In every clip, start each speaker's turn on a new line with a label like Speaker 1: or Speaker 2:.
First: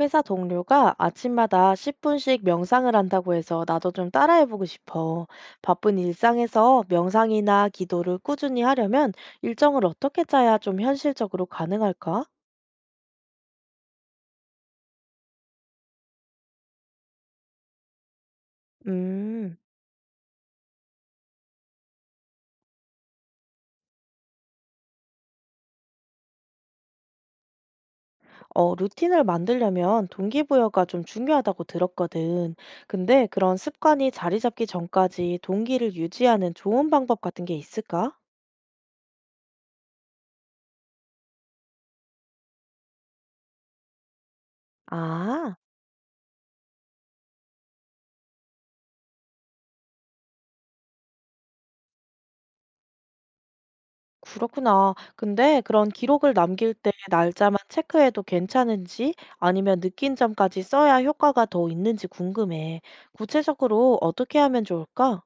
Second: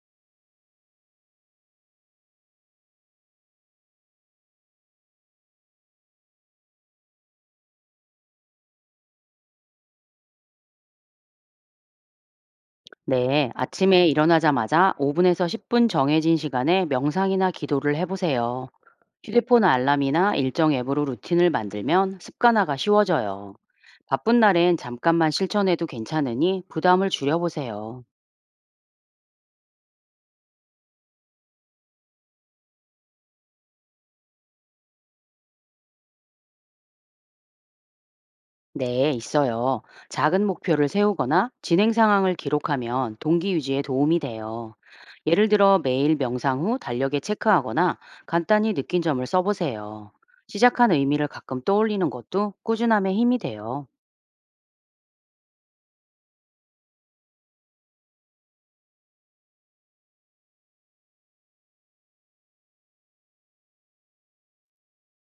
Speaker 1: 회사 동료가 아침마다 10분씩 명상을 한다고 해서 나도 좀 따라해보고 싶어. 바쁜 일상에서 명상이나 기도를 꾸준히 하려면 일정을 어떻게 짜야 좀 현실적으로 가능할까?
Speaker 2: 네, 아침에 일어나자마자 5분에서 10분 정해진 시간에 명상이나 기도를 해보세요.
Speaker 1: 음,
Speaker 2: 휴대폰 알람이나 일정 앱으로 루틴을 만들면 습관화가 쉬워져요. 바쁜 날엔 잠깐만 실천해도 괜찮으니 부담을 줄여보세요.
Speaker 1: 어, 루틴을 만들려면 동기부여가 좀 중요하다고 들었거든. 근데 그런 습관이 자리 잡기 전까지 동기를 유지하는 좋은 방법 같은 게 있을까?
Speaker 2: 네, 있어요. 작은 목표를 세우거나 진행 상황을 기록하면 동기 유지에 도움이 돼요. 예를
Speaker 1: 아.
Speaker 2: 들어 매일 명상 후 달력에 체크하거나 간단히 느낀 점을 써보세요. 시작한 의미를 가끔 떠올리는 것도 꾸준함에 힘이 돼요.
Speaker 1: 그렇구나. 근데 그런 기록을 남길 때 날짜만 체크해도 괜찮은지 아니면 느낀 점까지 써야 효과가 더 있는지 궁금해. 구체적으로 어떻게 하면 좋을까?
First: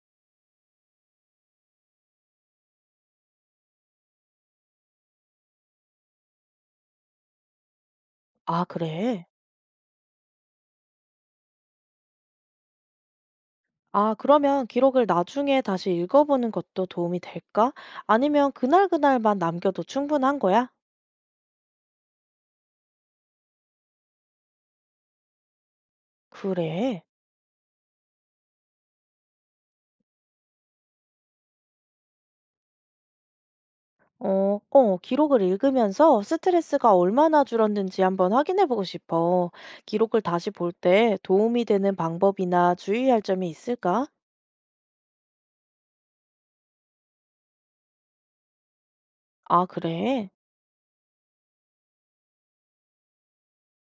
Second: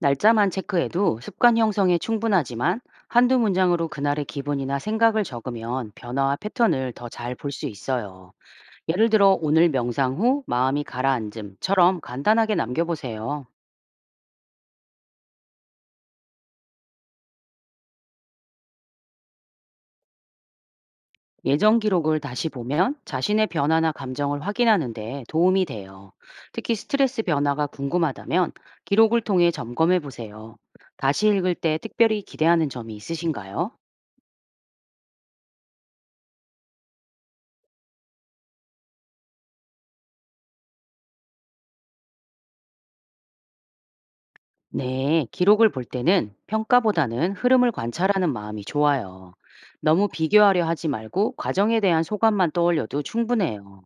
Speaker 2: 날짜만 체크해도 습관 형성에 충분하지만 한두 문장으로 그날의 기분이나 생각을 적으면 변화와 패턴을 더 잘 볼 수 있어요.
Speaker 1: 아,
Speaker 2: 예를
Speaker 1: 그래.
Speaker 2: 들어 오늘 명상 후 마음이 가라앉음처럼 간단하게 남겨보세요.
Speaker 1: 아, 그러면 기록을 나중에 다시 읽어보는 것도 도움이 될까? 아니면 그날그날만 남겨도 충분한 거야?
Speaker 2: 예전 기록을 다시 보면 자신의 변화나 감정을 확인하는데 도움이 돼요. 특히
Speaker 1: 그래.
Speaker 2: 스트레스 변화가 궁금하다면 기록을 통해 점검해 보세요. 다시 읽을 때 특별히 기대하는 점이 있으신가요?
Speaker 1: 기록을 읽으면서 스트레스가 얼마나 줄었는지 한번 확인해 보고 싶어. 기록을 다시 볼 때 도움이 되는 방법이나 주의할 점이 있을까?
Speaker 2: 네, 기록을 볼 때는 평가보다는 흐름을 관찰하는 마음이 좋아요.
Speaker 1: 아,
Speaker 2: 너무
Speaker 1: 그래.
Speaker 2: 비교하려 하지 말고 과정에 대한 소감만 떠올려도 충분해요.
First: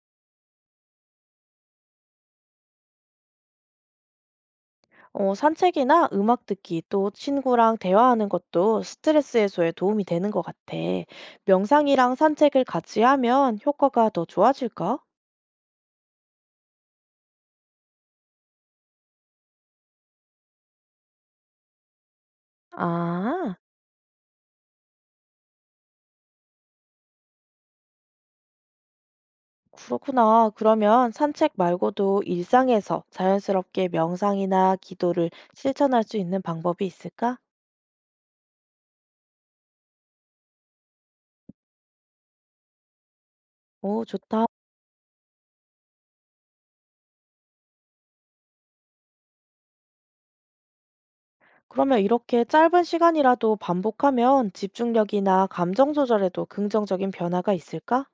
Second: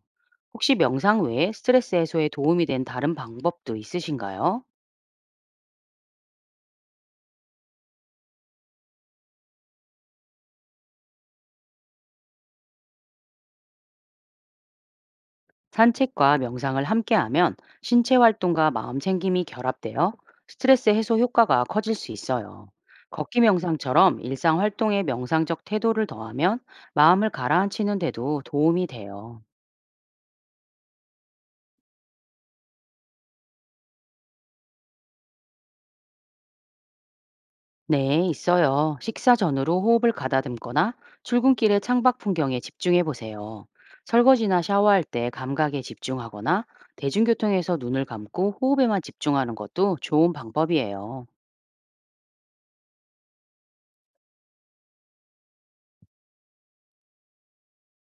Speaker 2: 혹시 명상 외에 스트레스 해소에 도움이 된 다른 방법도 있으신가요?
Speaker 1: 어, 산책이나 음악 듣기, 또 친구랑 대화하는 것도 스트레스 해소에 도움이 되는 것 같아. 명상이랑 산책을 같이 하면 효과가 더 좋아질까?
Speaker 2: 산책과 명상을 함께하면 신체 활동과 마음 챙김이 결합되어 스트레스 해소 효과가 커질 수 있어요. 걷기
Speaker 1: 아.
Speaker 2: 명상처럼 일상 활동에 명상적 태도를 더하면 마음을 가라앉히는 데도 도움이 돼요.
Speaker 1: 그렇구나. 그러면 산책 말고도 일상에서 자연스럽게 명상이나 기도를 실천할 수 있는 방법이 있을까?
Speaker 2: 네, 있어요. 식사 전으로 호흡을 가다듬거나 출근길의 창밖 풍경에 집중해 보세요.
Speaker 1: 오, 좋다.
Speaker 2: 설거지나 샤워할 때 감각에 집중하거나 대중교통에서 눈을 감고 호흡에만 집중하는 것도 좋은 방법이에요.
Speaker 1: 그러면 이렇게 짧은 시간이라도 반복하면 집중력이나 감정 조절에도 긍정적인 변화가 있을까?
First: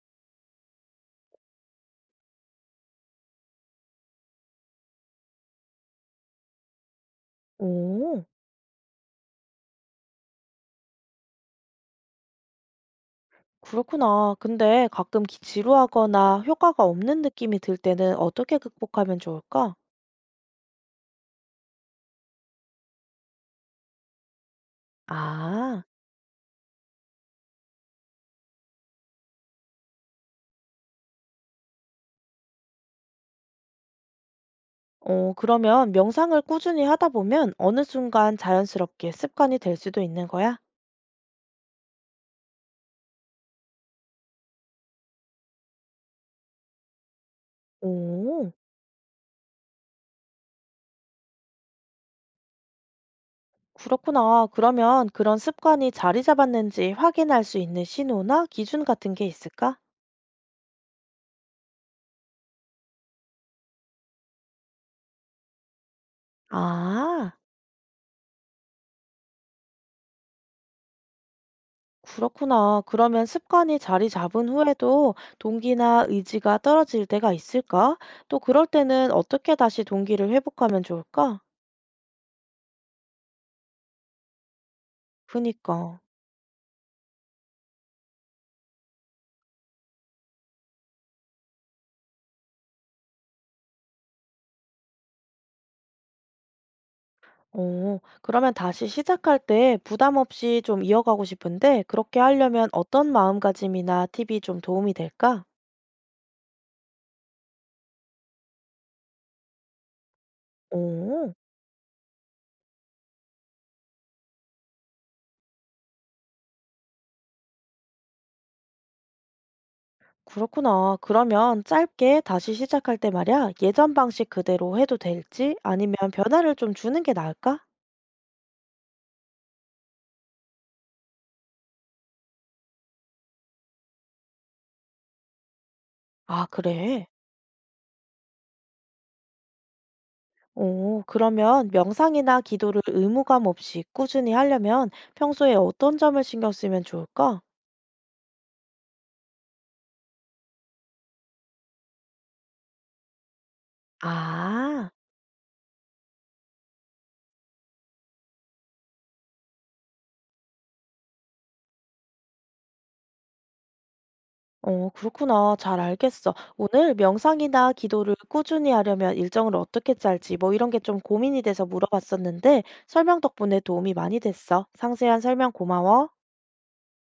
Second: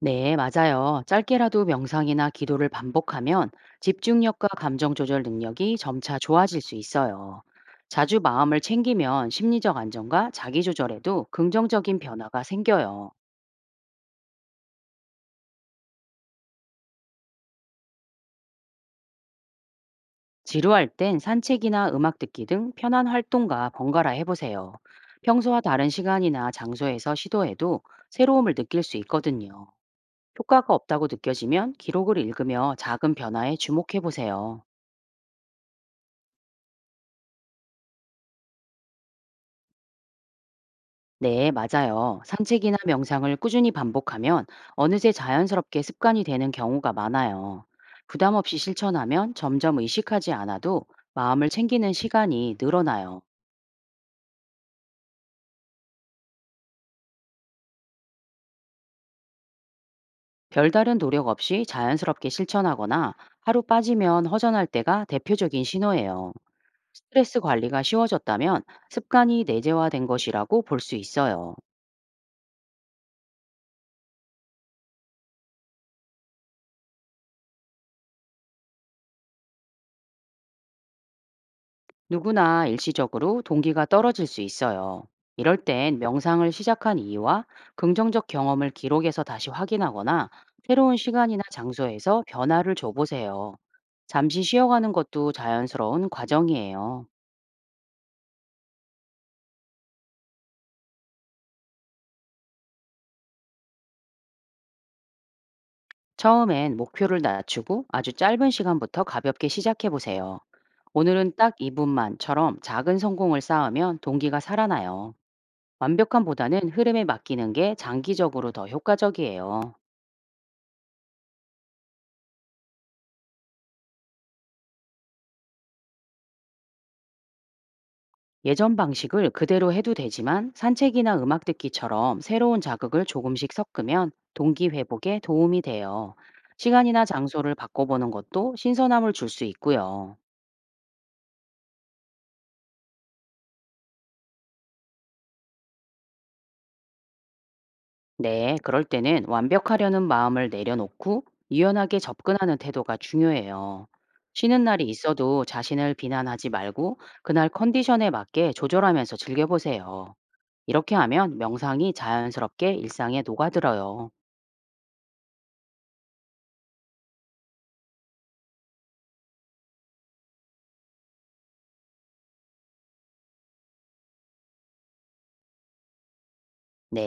Speaker 2: 네, 맞아요. 짧게라도 명상이나 기도를 반복하면 집중력과 감정 조절 능력이 점차 좋아질 수 있어요. 자주
Speaker 1: 오,
Speaker 2: 마음을 챙기면 심리적 안정과 자기 조절에도 긍정적인 변화가 생겨요.
Speaker 1: 그렇구나. 근데 가끔 지루하거나 효과가 없는 느낌이 들 때는 어떻게 극복하면 좋을까?
Speaker 2: 지루할 땐 산책이나 음악 듣기 등 편한 활동과 번갈아 해보세요. 평소와
Speaker 1: 아,
Speaker 2: 다른 시간이나 장소에서 시도해도 새로움을 느낄 수 있거든요. 효과가 없다고 느껴지면 기록을 읽으며 작은 변화에 주목해보세요.
Speaker 1: 어, 그러면 명상을 꾸준히 하다 보면 어느 순간 자연스럽게 습관이 될 수도 있는 거야?
Speaker 2: 네, 맞아요. 산책이나 명상을 꾸준히 반복하면 어느새 자연스럽게 습관이 되는 경우가 많아요. 부담
Speaker 1: 오,
Speaker 2: 없이 실천하면 점점 의식하지 않아도 마음을 챙기는 시간이 늘어나요.
Speaker 1: 그렇구나. 그러면 그런 습관이 자리 잡았는지 확인할 수 있는 신호나 기준 같은 게 있을까?
Speaker 2: 별다른 노력 없이 자연스럽게 실천하거나 하루 빠지면 허전할 때가 대표적인 신호예요.
Speaker 1: 아,
Speaker 2: 스트레스 관리가 쉬워졌다면 습관이 내재화된 것이라고 볼 수 있어요.
Speaker 1: 그렇구나. 그러면 습관이 자리 잡은 후에도 동기나 의지가 떨어질 때가 있을까? 또 그럴 때는 어떻게 다시 동기를 회복하면 좋을까?
Speaker 2: 누구나 일시적으로 동기가 떨어질 수 있어요. 이럴 땐
Speaker 1: 그니까.
Speaker 2: 명상을 시작한 이유와 긍정적 경험을 기록해서 다시 확인하거나 새로운 시간이나 장소에서 변화를 줘보세요. 잠시 쉬어가는 것도 자연스러운 과정이에요.
Speaker 1: 오, 그러면 다시 시작할 때 부담 없이 좀 이어가고 싶은데 그렇게 하려면 어떤 마음가짐이나 팁이 좀 도움이 될까?
Speaker 2: 처음엔 목표를 낮추고 아주 짧은 시간부터 가볍게 시작해보세요.
Speaker 1: 오.
Speaker 2: 오늘은 딱 2분만처럼 작은 성공을 쌓으면 동기가 살아나요. 완벽함보다는 흐름에 맡기는 게 장기적으로 더 효과적이에요.
Speaker 1: 그렇구나. 그러면 짧게 다시 시작할 때 말이야, 예전 방식 그대로 해도 될지 아니면 변화를 좀 주는 게 나을까?
Speaker 2: 예전 방식을 그대로 해도 되지만 산책이나 음악 듣기처럼 새로운 자극을 조금씩 섞으면 동기 회복에 도움이 돼요.
Speaker 1: 아,
Speaker 2: 시간이나
Speaker 1: 그래.
Speaker 2: 장소를 바꿔보는 것도 신선함을 줄 수 있고요.
Speaker 1: 오, 그러면 명상이나 기도를 의무감 없이 꾸준히 하려면 평소에 어떤 점을 신경 쓰면 좋을까?
Speaker 2: 네, 그럴 때는 완벽하려는 마음을 내려놓고 유연하게 접근하는 태도가 중요해요. 쉬는 날이
Speaker 1: 아,
Speaker 2: 있어도 자신을 비난하지 말고 그날 컨디션에 맞게 조절하면서 즐겨보세요. 이렇게 하면 명상이 자연스럽게 일상에 녹아들어요.
Speaker 1: 어, 그렇구나. 잘 알겠어. 오늘 명상이나 기도를 꾸준히 하려면 일정을 어떻게 짤지 뭐 이런 게 좀 고민이 돼서 물어봤었는데 설명 덕분에 도움이 많이 됐어. 상세한 설명 고마워.
Speaker 2: 네.